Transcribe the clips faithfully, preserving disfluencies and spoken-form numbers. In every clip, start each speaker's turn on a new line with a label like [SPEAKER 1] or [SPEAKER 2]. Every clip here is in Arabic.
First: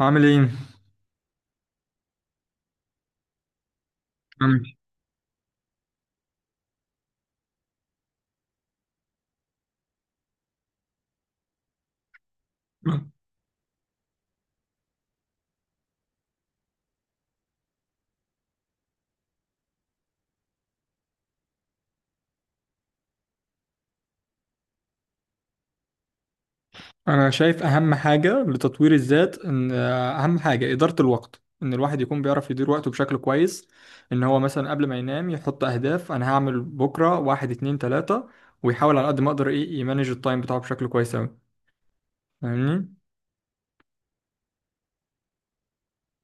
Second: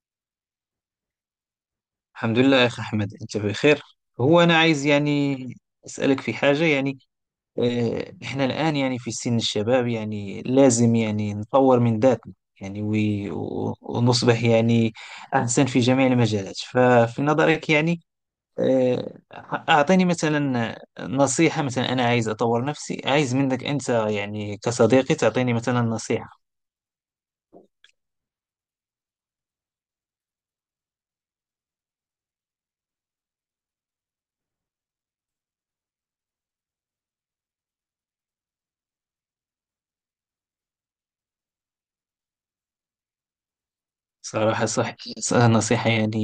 [SPEAKER 1] عامل ايه؟
[SPEAKER 2] الحمد لله يا أخي أحمد، أنت بخير. هو أنا
[SPEAKER 1] عامل
[SPEAKER 2] عايز يعني أسألك في حاجة يعني. آه، إحنا الآن يعني في سن الشباب يعني لازم يعني نطور من ذاتنا. يعني
[SPEAKER 1] إيه؟
[SPEAKER 2] وي- و- ونصبح يعني أحسن في جميع المجالات. ففي نظرك يعني آه، أعطيني مثلا نصيحة. مثلا أنا عايز أطور نفسي، عايز منك أنت يعني كصديقي تعطيني مثلا نصيحة.
[SPEAKER 1] انا شايف اهم حاجة لتطوير الذات ان آه، اهم حاجة إدارة الوقت، ان الواحد يكون بيعرف يدير وقته بشكل كويس. ان هو مثلا قبل ما ينام يحط اهداف انا هعمل بكرة واحد اتنين تلاتة، ويحاول على قد ما اقدر ايه يمانج التايم بتاعه بشكل كويس اوي. فاهمني؟
[SPEAKER 2] صراحة صح، نصيحة يعني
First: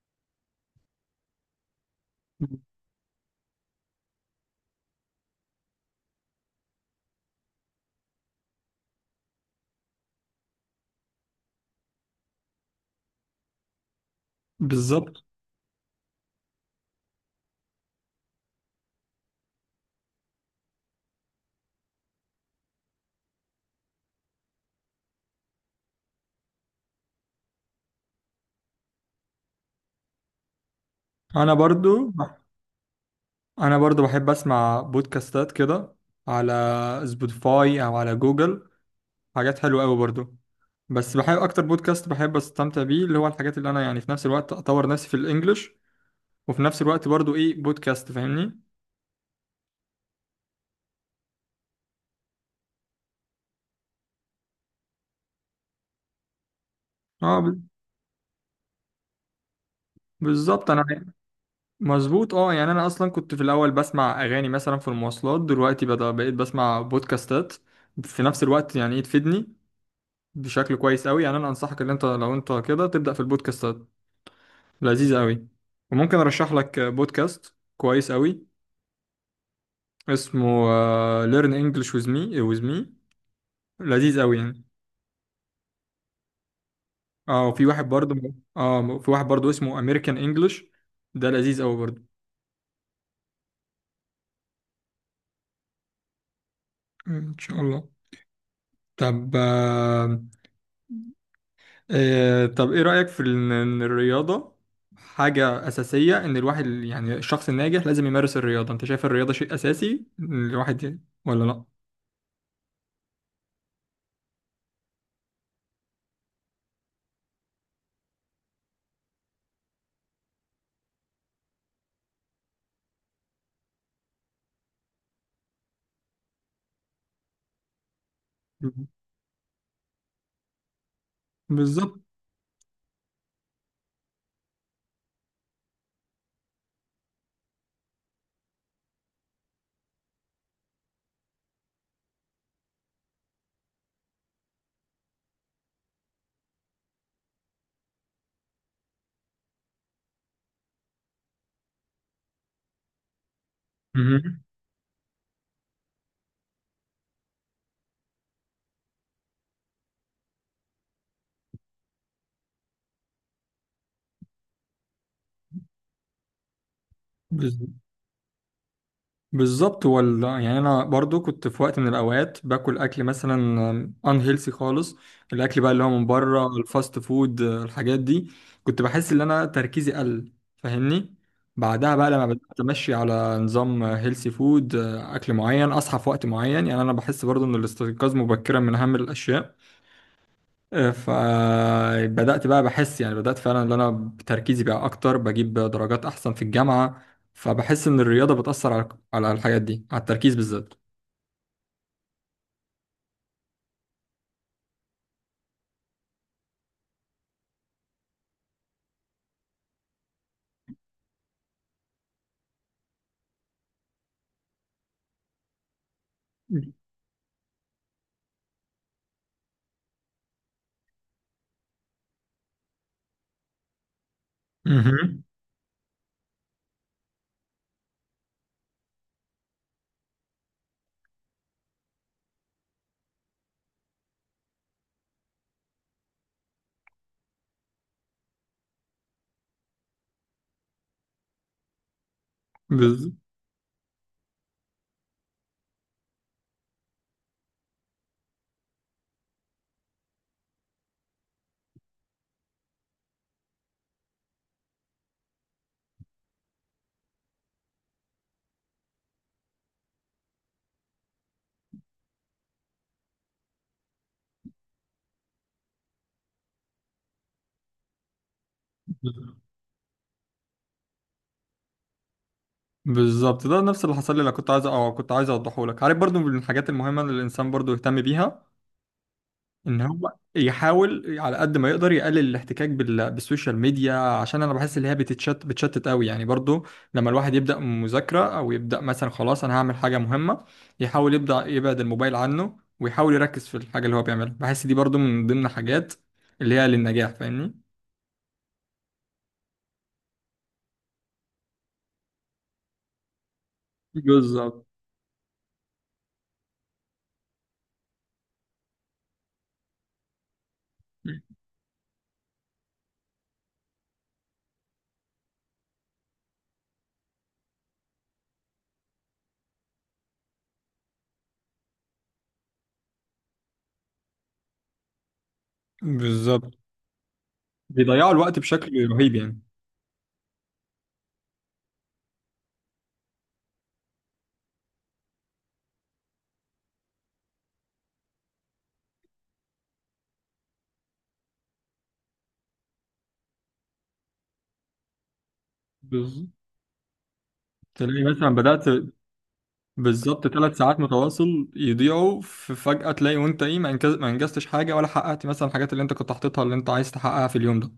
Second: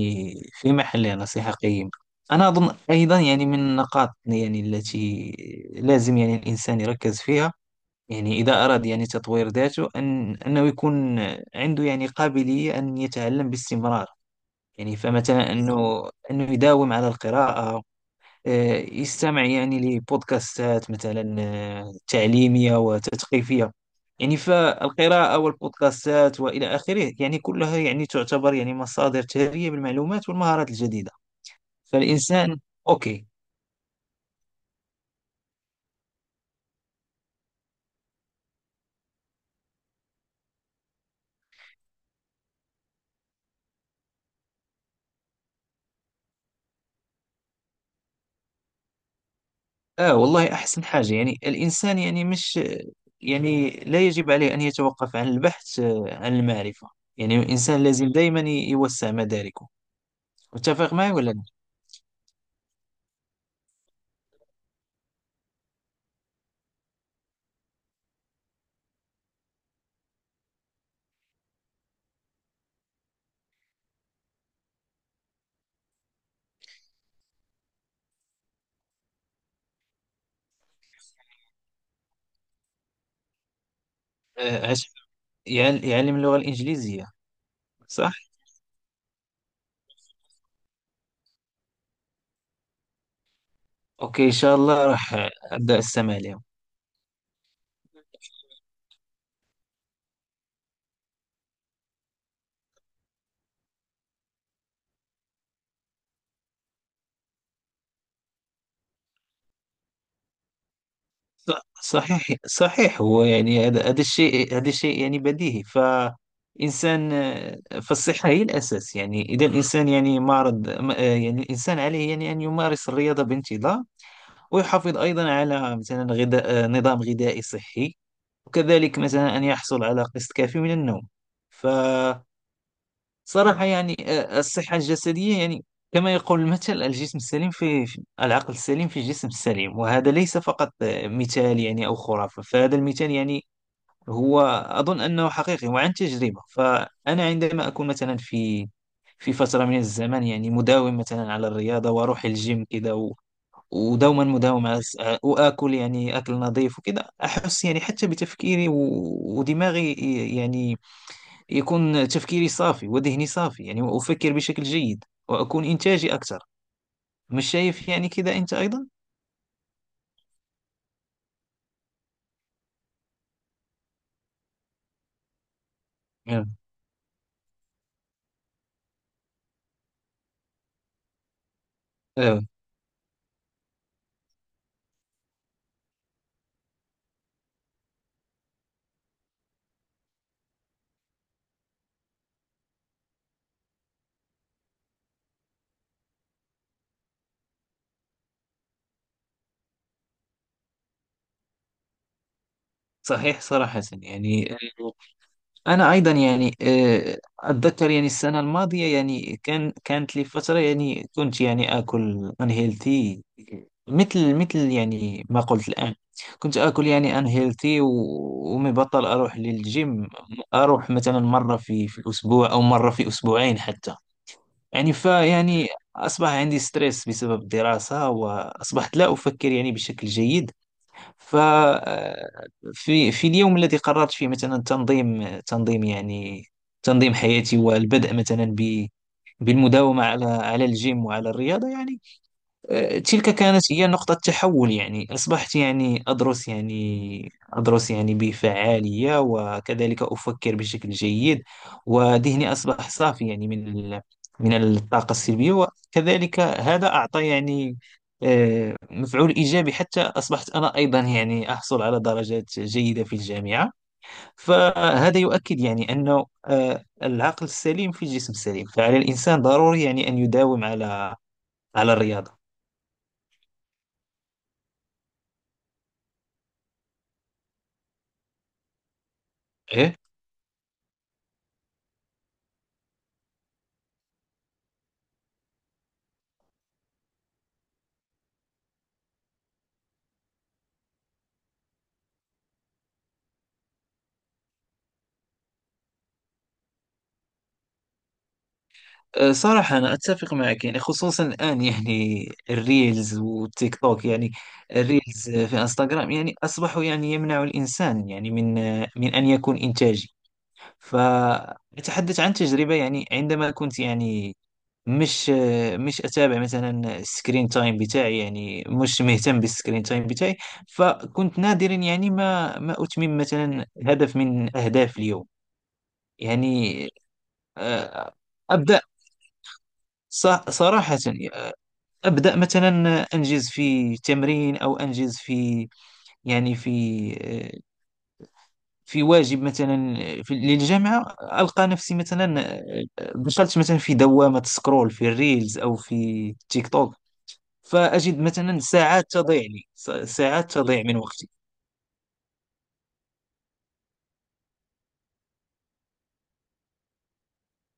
[SPEAKER 2] في محلها، نصيحة قيمة. أنا أظن أيضا يعني من النقاط يعني التي لازم يعني الإنسان يركز فيها، يعني إذا أراد يعني تطوير ذاته أن أنه يكون عنده يعني قابلية أن يتعلم باستمرار. يعني
[SPEAKER 1] بالظبط.
[SPEAKER 2] فمثلا أنه أنه يداوم على القراءة، آه، يستمع يعني لبودكاستات مثلا آه، تعليمية وتثقيفية. يعني فالقراءة والبودكاستات وإلى آخره يعني كلها يعني تعتبر يعني مصادر ثرية بالمعلومات والمهارات الجديدة.
[SPEAKER 1] انا برضو
[SPEAKER 2] فالإنسان، أوكي.
[SPEAKER 1] انا برضو بحب اسمع بودكاستات كده على سبوتيفاي او على جوجل، حاجات حلوة قوي برضو. بس بحب اكتر بودكاست بحب استمتع بيه اللي هو الحاجات اللي انا يعني في نفس الوقت اطور نفسي في الانجليش، وفي نفس الوقت برضو ايه بودكاست، فاهمني.
[SPEAKER 2] آه والله أحسن حاجة يعني الإنسان يعني مش، يعني لا يجب عليه أن يتوقف عن البحث آه، عن المعرفة. يعني
[SPEAKER 1] اه ب-
[SPEAKER 2] الإنسان لازم دائما يوسع مداركه.
[SPEAKER 1] بالظبط انا.
[SPEAKER 2] متفق معي ولا لا؟
[SPEAKER 1] مظبوط اه، يعني انا اصلا كنت في الاول بسمع اغاني مثلا في المواصلات، دلوقتي بدأ بقيت بسمع بودكاستات في نفس الوقت يعني ايه تفيدني بشكل كويس قوي. يعني انا انصحك ان انت لو انت كده تبدأ في البودكاستات، لذيذ قوي. وممكن ارشح لك بودكاست كويس قوي، اسمه آه، Learn English with me. with me، لذيذ قوي يعني.
[SPEAKER 2] آه، عش- يعل- يعلم اللغة الإنجليزية.
[SPEAKER 1] اه وفي واحد
[SPEAKER 2] صح؟
[SPEAKER 1] برضه، اه في واحد برضه اسمه امريكان انجلش، ده لذيذ قوي برضه.
[SPEAKER 2] اوكي ان شاء الله راح ابدا استمع لهم.
[SPEAKER 1] ان شاء الله. طب آه، آه، طب ايه رأيك في ال- ان الرياضة حاجة أساسية؟ ان الواحد يعني الشخص الناجح لازم يمارس الرياضة. انت شايف الرياضة شيء أساسي الواحد ولا
[SPEAKER 2] ص-
[SPEAKER 1] لا؟
[SPEAKER 2] صحيح صحيح، هو يعني هذا هذا الشيء، هذا الشيء يعني بديهي. فإنسان، فالصحة هي الأساس. يعني إذا الإنسان يعني معرض م- يعني الإنسان عليه يعني أن يمارس الرياضة بانتظام، ويحافظ أيضا على مثلا غذاء نظام غذائي صحي، وكذلك مثلا أن يحصل على قسط كافي من النوم.
[SPEAKER 1] بالظبط.
[SPEAKER 2] صراحة يعني آه، الصحة الجسدية يعني كما يقول المثل، الجسم السليم في في- العقل السليم في الجسم السليم. وهذا ليس فقط آه، مثال يعني أو خرافة. فهذا المثال يعني هو أظن أنه حقيقي وعن تجربة. فأنا عندما أكون مثلا في في فترة من الزمن يعني مداوم مثلا على الرياضة وأروح الجيم كده و- ودوما
[SPEAKER 1] مهم.
[SPEAKER 2] مداوم على الس- آه، وآكل يعني أكل نظيف وكده. أحس يعني حتى بتفكيري و- ودماغي يعني يكون تفكيري صافي وذهني صافي، يعني وأفكر بشكل جيد وأكون إنتاجي أكثر. مش
[SPEAKER 1] بالظبط.
[SPEAKER 2] شايف يعني كذا أنت أيضا؟
[SPEAKER 1] بالظبط هو ال- يعني انا برضو كنت في وقت من الاوقات باكل اكل مثلا ان هيلثي خالص، الاكل بقى اللي هو من
[SPEAKER 2] آه.
[SPEAKER 1] بره، الفاست فود الحاجات دي. كنت بحس ان انا تركيزي قل، فاهمني. بعدها بقى لما
[SPEAKER 2] آه.
[SPEAKER 1] بدات امشي على نظام هيلثي فود، اكل معين، اصحى في وقت معين، يعني انا بحس برضو ان الاستيقاظ مبكرا من اهم الاشياء. فبدأت بقى بحس يعني بدأت فعلا ان انا تركيزي بقى اكتر، بجيب درجات احسن في الجامعة. فبحس ان الرياضة بتأثر على على الحاجات دي، على التركيز بالذات.
[SPEAKER 2] صحيح صراحة يعني. آه، أنا أيضا يعني آه، أتذكر يعني السنة الماضية يعني كان كانت لي فترة يعني كنت يعني آكل unhealthy، مثل مثل يعني ما قلت الآن. كنت آكل يعني unhealthy و- ومبطل أروح للجيم. أروح مثلا مرة في في الأسبوع أو مرة في أسبوعين حتى. يعني
[SPEAKER 1] مهم.
[SPEAKER 2] فيعني أصبح عندي ستريس بسبب الدراسة وأصبحت لا أفكر يعني بشكل جيد. ففي في في اليوم الذي قررت فيه مثلا تنظيم تنظيم يعني تنظيم حياتي والبدء مثلا ب- بالمداومة على على الجيم وعلى الرياضة يعني. آه،
[SPEAKER 1] بز...
[SPEAKER 2] تلك كانت هي نقطة تحول، يعني أصبحت يعني أدرس يعني أدرس يعني بفعالية، وكذلك أفكر بشكل جيد وذهني أصبح صافي يعني من ال- من الطاقة السلبية. وكذلك هذا أعطى يعني آه، مفعول إيجابي حتى أصبحت أنا أيضا يعني أحصل على درجات جيدة في الجامعة. فهذا يؤكد يعني أنه آه، العقل السليم في الجسم السليم. فعلى الإنسان ضروري يعني أن يداوم على على الرياضة.
[SPEAKER 1] بالظبط، ده نفس اللي حصل لي اللي كنت عايز او كنت عايز اوضحه لك. عارف برضو من الحاجات المهمة اللي الانسان برضو يهتم بيها ان
[SPEAKER 2] إيه.
[SPEAKER 1] هو يحاول على قد ما يقدر يقلل الاحتكاك بال- بالسوشيال ميديا، عشان انا بحس ان هي بتتشت بتشتت قوي يعني برضو. لما الواحد يبدا مذاكره او يبدا مثلا خلاص انا هعمل حاجه مهمه، يحاول يبدا يبعد الموبايل عنه ويحاول يركز في الحاجه اللي هو بيعملها. بحس دي برضو من ضمن الحاجات اللي هي للنجاح، فاهمني.
[SPEAKER 2] أه، صراحة أنا أتفق معك يعني، خصوصا الآن يعني الريلز والتيك توك يعني.
[SPEAKER 1] بالظبط.
[SPEAKER 2] الريلز أه، في انستغرام يعني أصبحوا يعني يمنع الإنسان يعني من أه، من أن يكون إنتاجي. فأتحدث عن تجربة يعني عندما كنت يعني مش أه، مش أتابع مثلا السكرين تايم بتاعي، يعني مش مهتم بالسكرين تايم بتاعي. فكنت نادرا يعني ما ما أتمم مثلا هدف من أهداف اليوم.
[SPEAKER 1] بالظبط،
[SPEAKER 2] يعني
[SPEAKER 1] بيضيعوا
[SPEAKER 2] أه،
[SPEAKER 1] الوقت
[SPEAKER 2] أبدأ،
[SPEAKER 1] بشكل رهيب يعني.
[SPEAKER 2] ص- صراحة يعني أبدأ مثلا أنجز في تمرين أو أنجز في، يعني في في واجب مثلا في للجامعة. ألقى نفسي مثلا دخلت مثلا في دوامة سكرول في الريلز أو
[SPEAKER 1] بالظبط.
[SPEAKER 2] في تيك توك.
[SPEAKER 1] تلاقي
[SPEAKER 2] فأجد
[SPEAKER 1] مثلا
[SPEAKER 2] مثلا
[SPEAKER 1] بدأت،
[SPEAKER 2] ساعات تضيع لي، س-
[SPEAKER 1] بالظبط
[SPEAKER 2] ساعات
[SPEAKER 1] ثلاث ساعات
[SPEAKER 2] تضيع من وقتي.
[SPEAKER 1] متواصل يضيعوا في فجأة، تلاقي وانت ايه ما انجز- ما انجزتش حاجة ولا حققت مثلا الحاجات اللي انت كنت حاططها اللي انت عايز تحققها في اليوم ده.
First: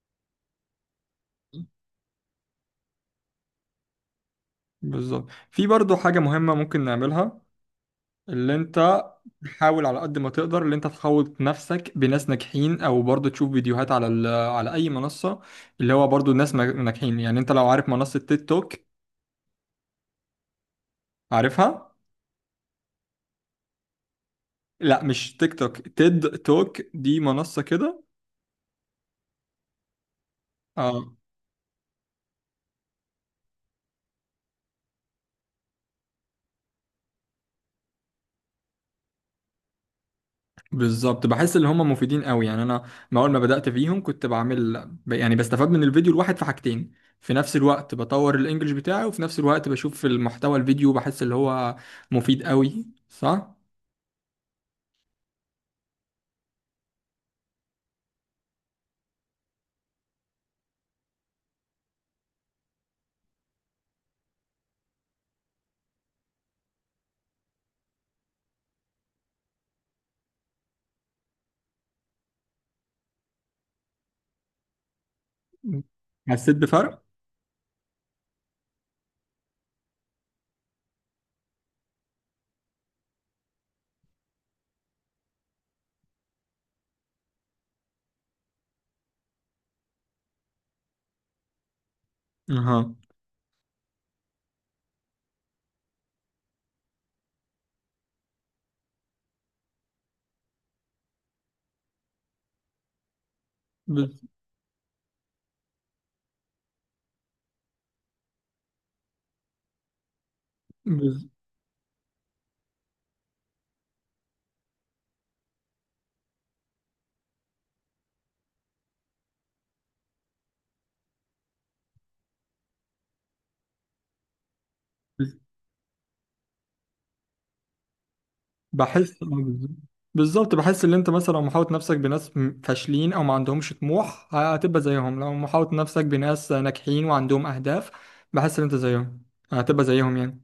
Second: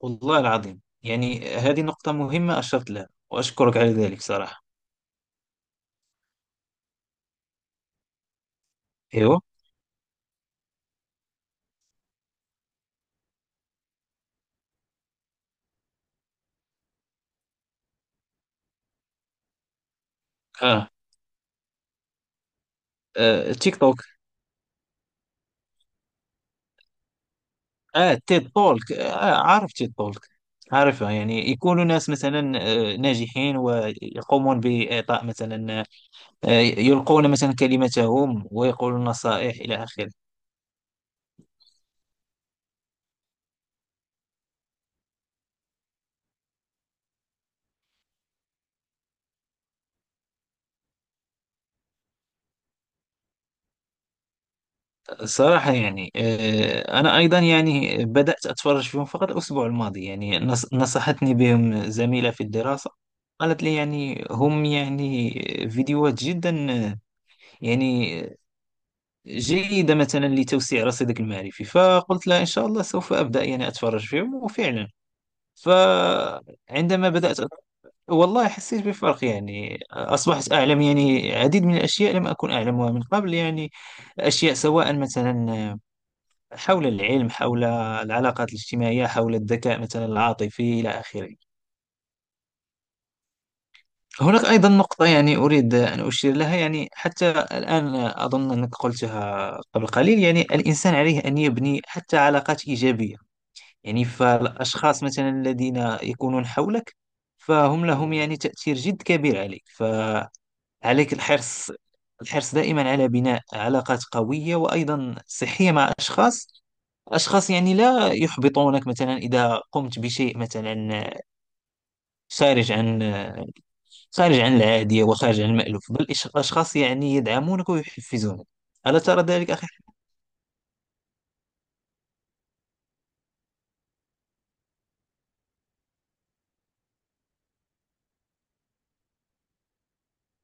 [SPEAKER 2] والله العظيم يعني هذه نقطة مهمة أشرت لها، وأشكرك على ذلك صراحة.
[SPEAKER 1] بالظبط، في برضو حاجة مهمة ممكن نعملها اللي انت
[SPEAKER 2] أيوه.
[SPEAKER 1] تحاول على قد ما تقدر اللي انت تحوط نفسك بناس ناجحين، او برضو تشوف فيديوهات على ال- على اي منصة اللي هو برضو ناس ما- ناجحين. يعني انت لو عارف منصة تيد توك،
[SPEAKER 2] آه.
[SPEAKER 1] عارفها؟
[SPEAKER 2] آه، تيك توك.
[SPEAKER 1] لا، مش تيك توك، تيد توك دي منصة كده.
[SPEAKER 2] اه، تيد تولك. آه عارف تيد تولك، عارفه
[SPEAKER 1] آه،
[SPEAKER 2] يعني. يكونوا ناس مثلا آه، ناجحين ويقومون بإعطاء مثلا آه، يلقون مثلا كلمتهم ويقولون نصائح إلى آخره.
[SPEAKER 1] بالظبط بحس ان هم مفيدين قوي يعني. انا ما اول ما بدأت فيهم كنت بعمل ب- يعني بستفاد من الفيديو الواحد في حاجتين في نفس الوقت، بطور الانجليش بتاعي وفي نفس الوقت بشوف المحتوى الفيديو، بحس اللي هو مفيد قوي، صح.
[SPEAKER 2] الصراحة يعني آه، أنا أيضا يعني بدأت أتفرج فيهم فقط الأسبوع الماضي. يعني نص- نصحتني بهم زميلة في الدراسة، قالت لي يعني هم يعني فيديوهات جدا آه، يعني جيدة مثلا لتوسيع رصيدك المعرفي. فقلت لها إن شاء الله سوف أبدأ يعني أتفرج فيهم. وفعلا
[SPEAKER 1] حسيت بفرق.
[SPEAKER 2] فعندما بدأت أت- والله حسيت بفرق يعني. أصبحت أعلم يعني العديد من الأشياء لم أكن أعلمها من قبل، يعني أشياء سواء مثلا حول العلم، حول العلاقات الاجتماعية، حول الذكاء مثلا العاطفي إلى آخره.
[SPEAKER 1] اها.
[SPEAKER 2] هناك أيضا نقطة يعني أريد أن أشير لها، يعني حتى الآن أظن أنك قلتها قبل قليل. يعني الإنسان عليه أن يبني حتى علاقات إيجابية. يعني
[SPEAKER 1] بز...
[SPEAKER 2] فالأشخاص مثلا الذين يكونون حولك فهم لهم يعني تأثير جد كبير عليك، فعليك
[SPEAKER 1] بز...
[SPEAKER 2] الحرص الحرص دائما على بناء علاقات قوية وأيضا صحية مع أشخاص أشخاص يعني لا يحبطونك مثلا إذا قمت بشيء مثلا خارج عن خارج عن العادية
[SPEAKER 1] بز...
[SPEAKER 2] وخارج عن المألوف، بل أشخاص يعني يدعمونك ويحفزونك. ألا
[SPEAKER 1] بحس
[SPEAKER 2] ترى
[SPEAKER 1] آه،
[SPEAKER 2] ذلك أخي؟
[SPEAKER 1] بالظبط. بالظبط بحس ان انت مثلا لو محاوط نفسك بناس م- فاشلين او ما عندهمش طموح هتبقى زيهم، لو محاوط نفسك بناس ناجحين وعندهم اهداف بحس ان انت زيهم، هتبقى زيهم يعني،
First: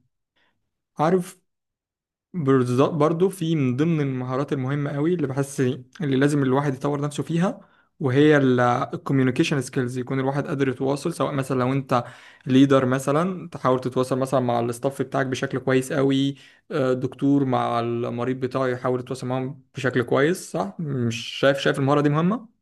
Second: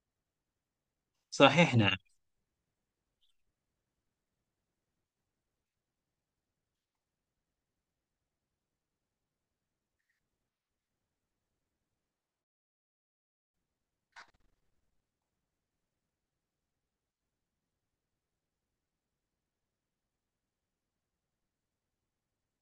[SPEAKER 1] عارف.
[SPEAKER 2] صحيح، نعم.
[SPEAKER 1] بالظبط برضو في من ضمن المهارات المهمة قوي اللي بحس اللي لازم الواحد يطور نفسه فيها وهي الكوميونيكيشن سكيلز، يكون الواحد قادر يتواصل. سواء مثلا لو انت ليدر مثلا تحاول تتواصل مثلا مع الاستاف بتاعك بشكل كويس قوي، آه، دكتور مع المريض بتاعه يحاول يتواصل معاهم بشكل كويس، صح؟ مش شايف شايف المهارة دي مهمة؟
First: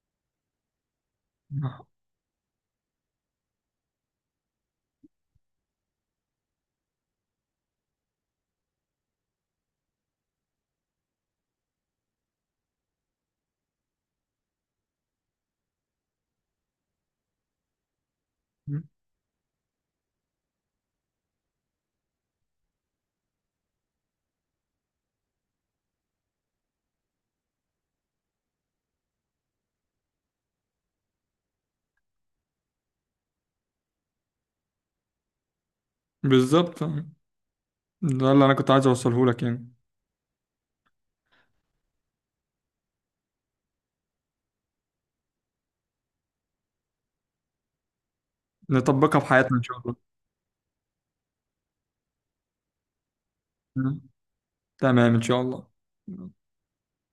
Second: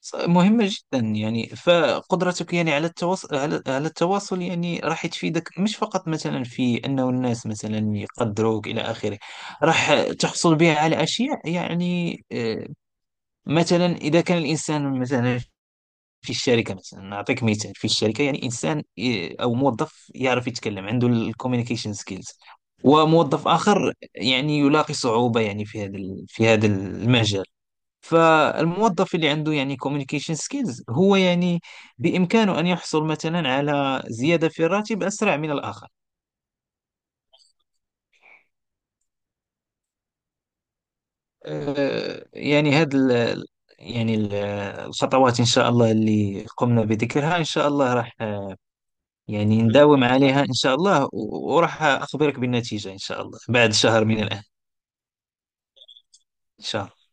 [SPEAKER 2] ص- مهمة جدا يعني.
[SPEAKER 1] آه.
[SPEAKER 2] فقدرتك يعني على التواصل، على, على التواصل يعني راح تفيدك، مش فقط مثلا في أنه الناس مثلا يقدروك إلى آخره. راح تحصل بها على أشياء يعني آه، مثلا إذا كان الإنسان مثلا في الشركة، مثلا نعطيك مثال في الشركة، يعني إنسان آه، أو موظف يعرف يتكلم عنده الكوميونيكيشن سكيلز، وموظف آخر يعني يلاقي صعوبة يعني في هذا ال- في هذا المجال. فالموظف اللي عنده يعني communication skills هو يعني بإمكانه أن يحصل مثلا على زيادة في الراتب أسرع من الآخر.
[SPEAKER 1] بالظبط، ده اللي انا كنت عايز اوصله لك يعني.
[SPEAKER 2] آه، يعني هذا ال- يعني ال- الخطوات إن شاء الله اللي قمنا بذكرها، إن شاء الله راح آه،
[SPEAKER 1] نطبقها في حياتنا ان
[SPEAKER 2] يعني
[SPEAKER 1] شاء
[SPEAKER 2] نداوم عليها إن شاء الله، و- وراح أخبرك بالنتيجة إن شاء الله بعد
[SPEAKER 1] الله.
[SPEAKER 2] شهر من الآن.
[SPEAKER 1] تمام ان شاء الله.
[SPEAKER 2] إن شاء الله.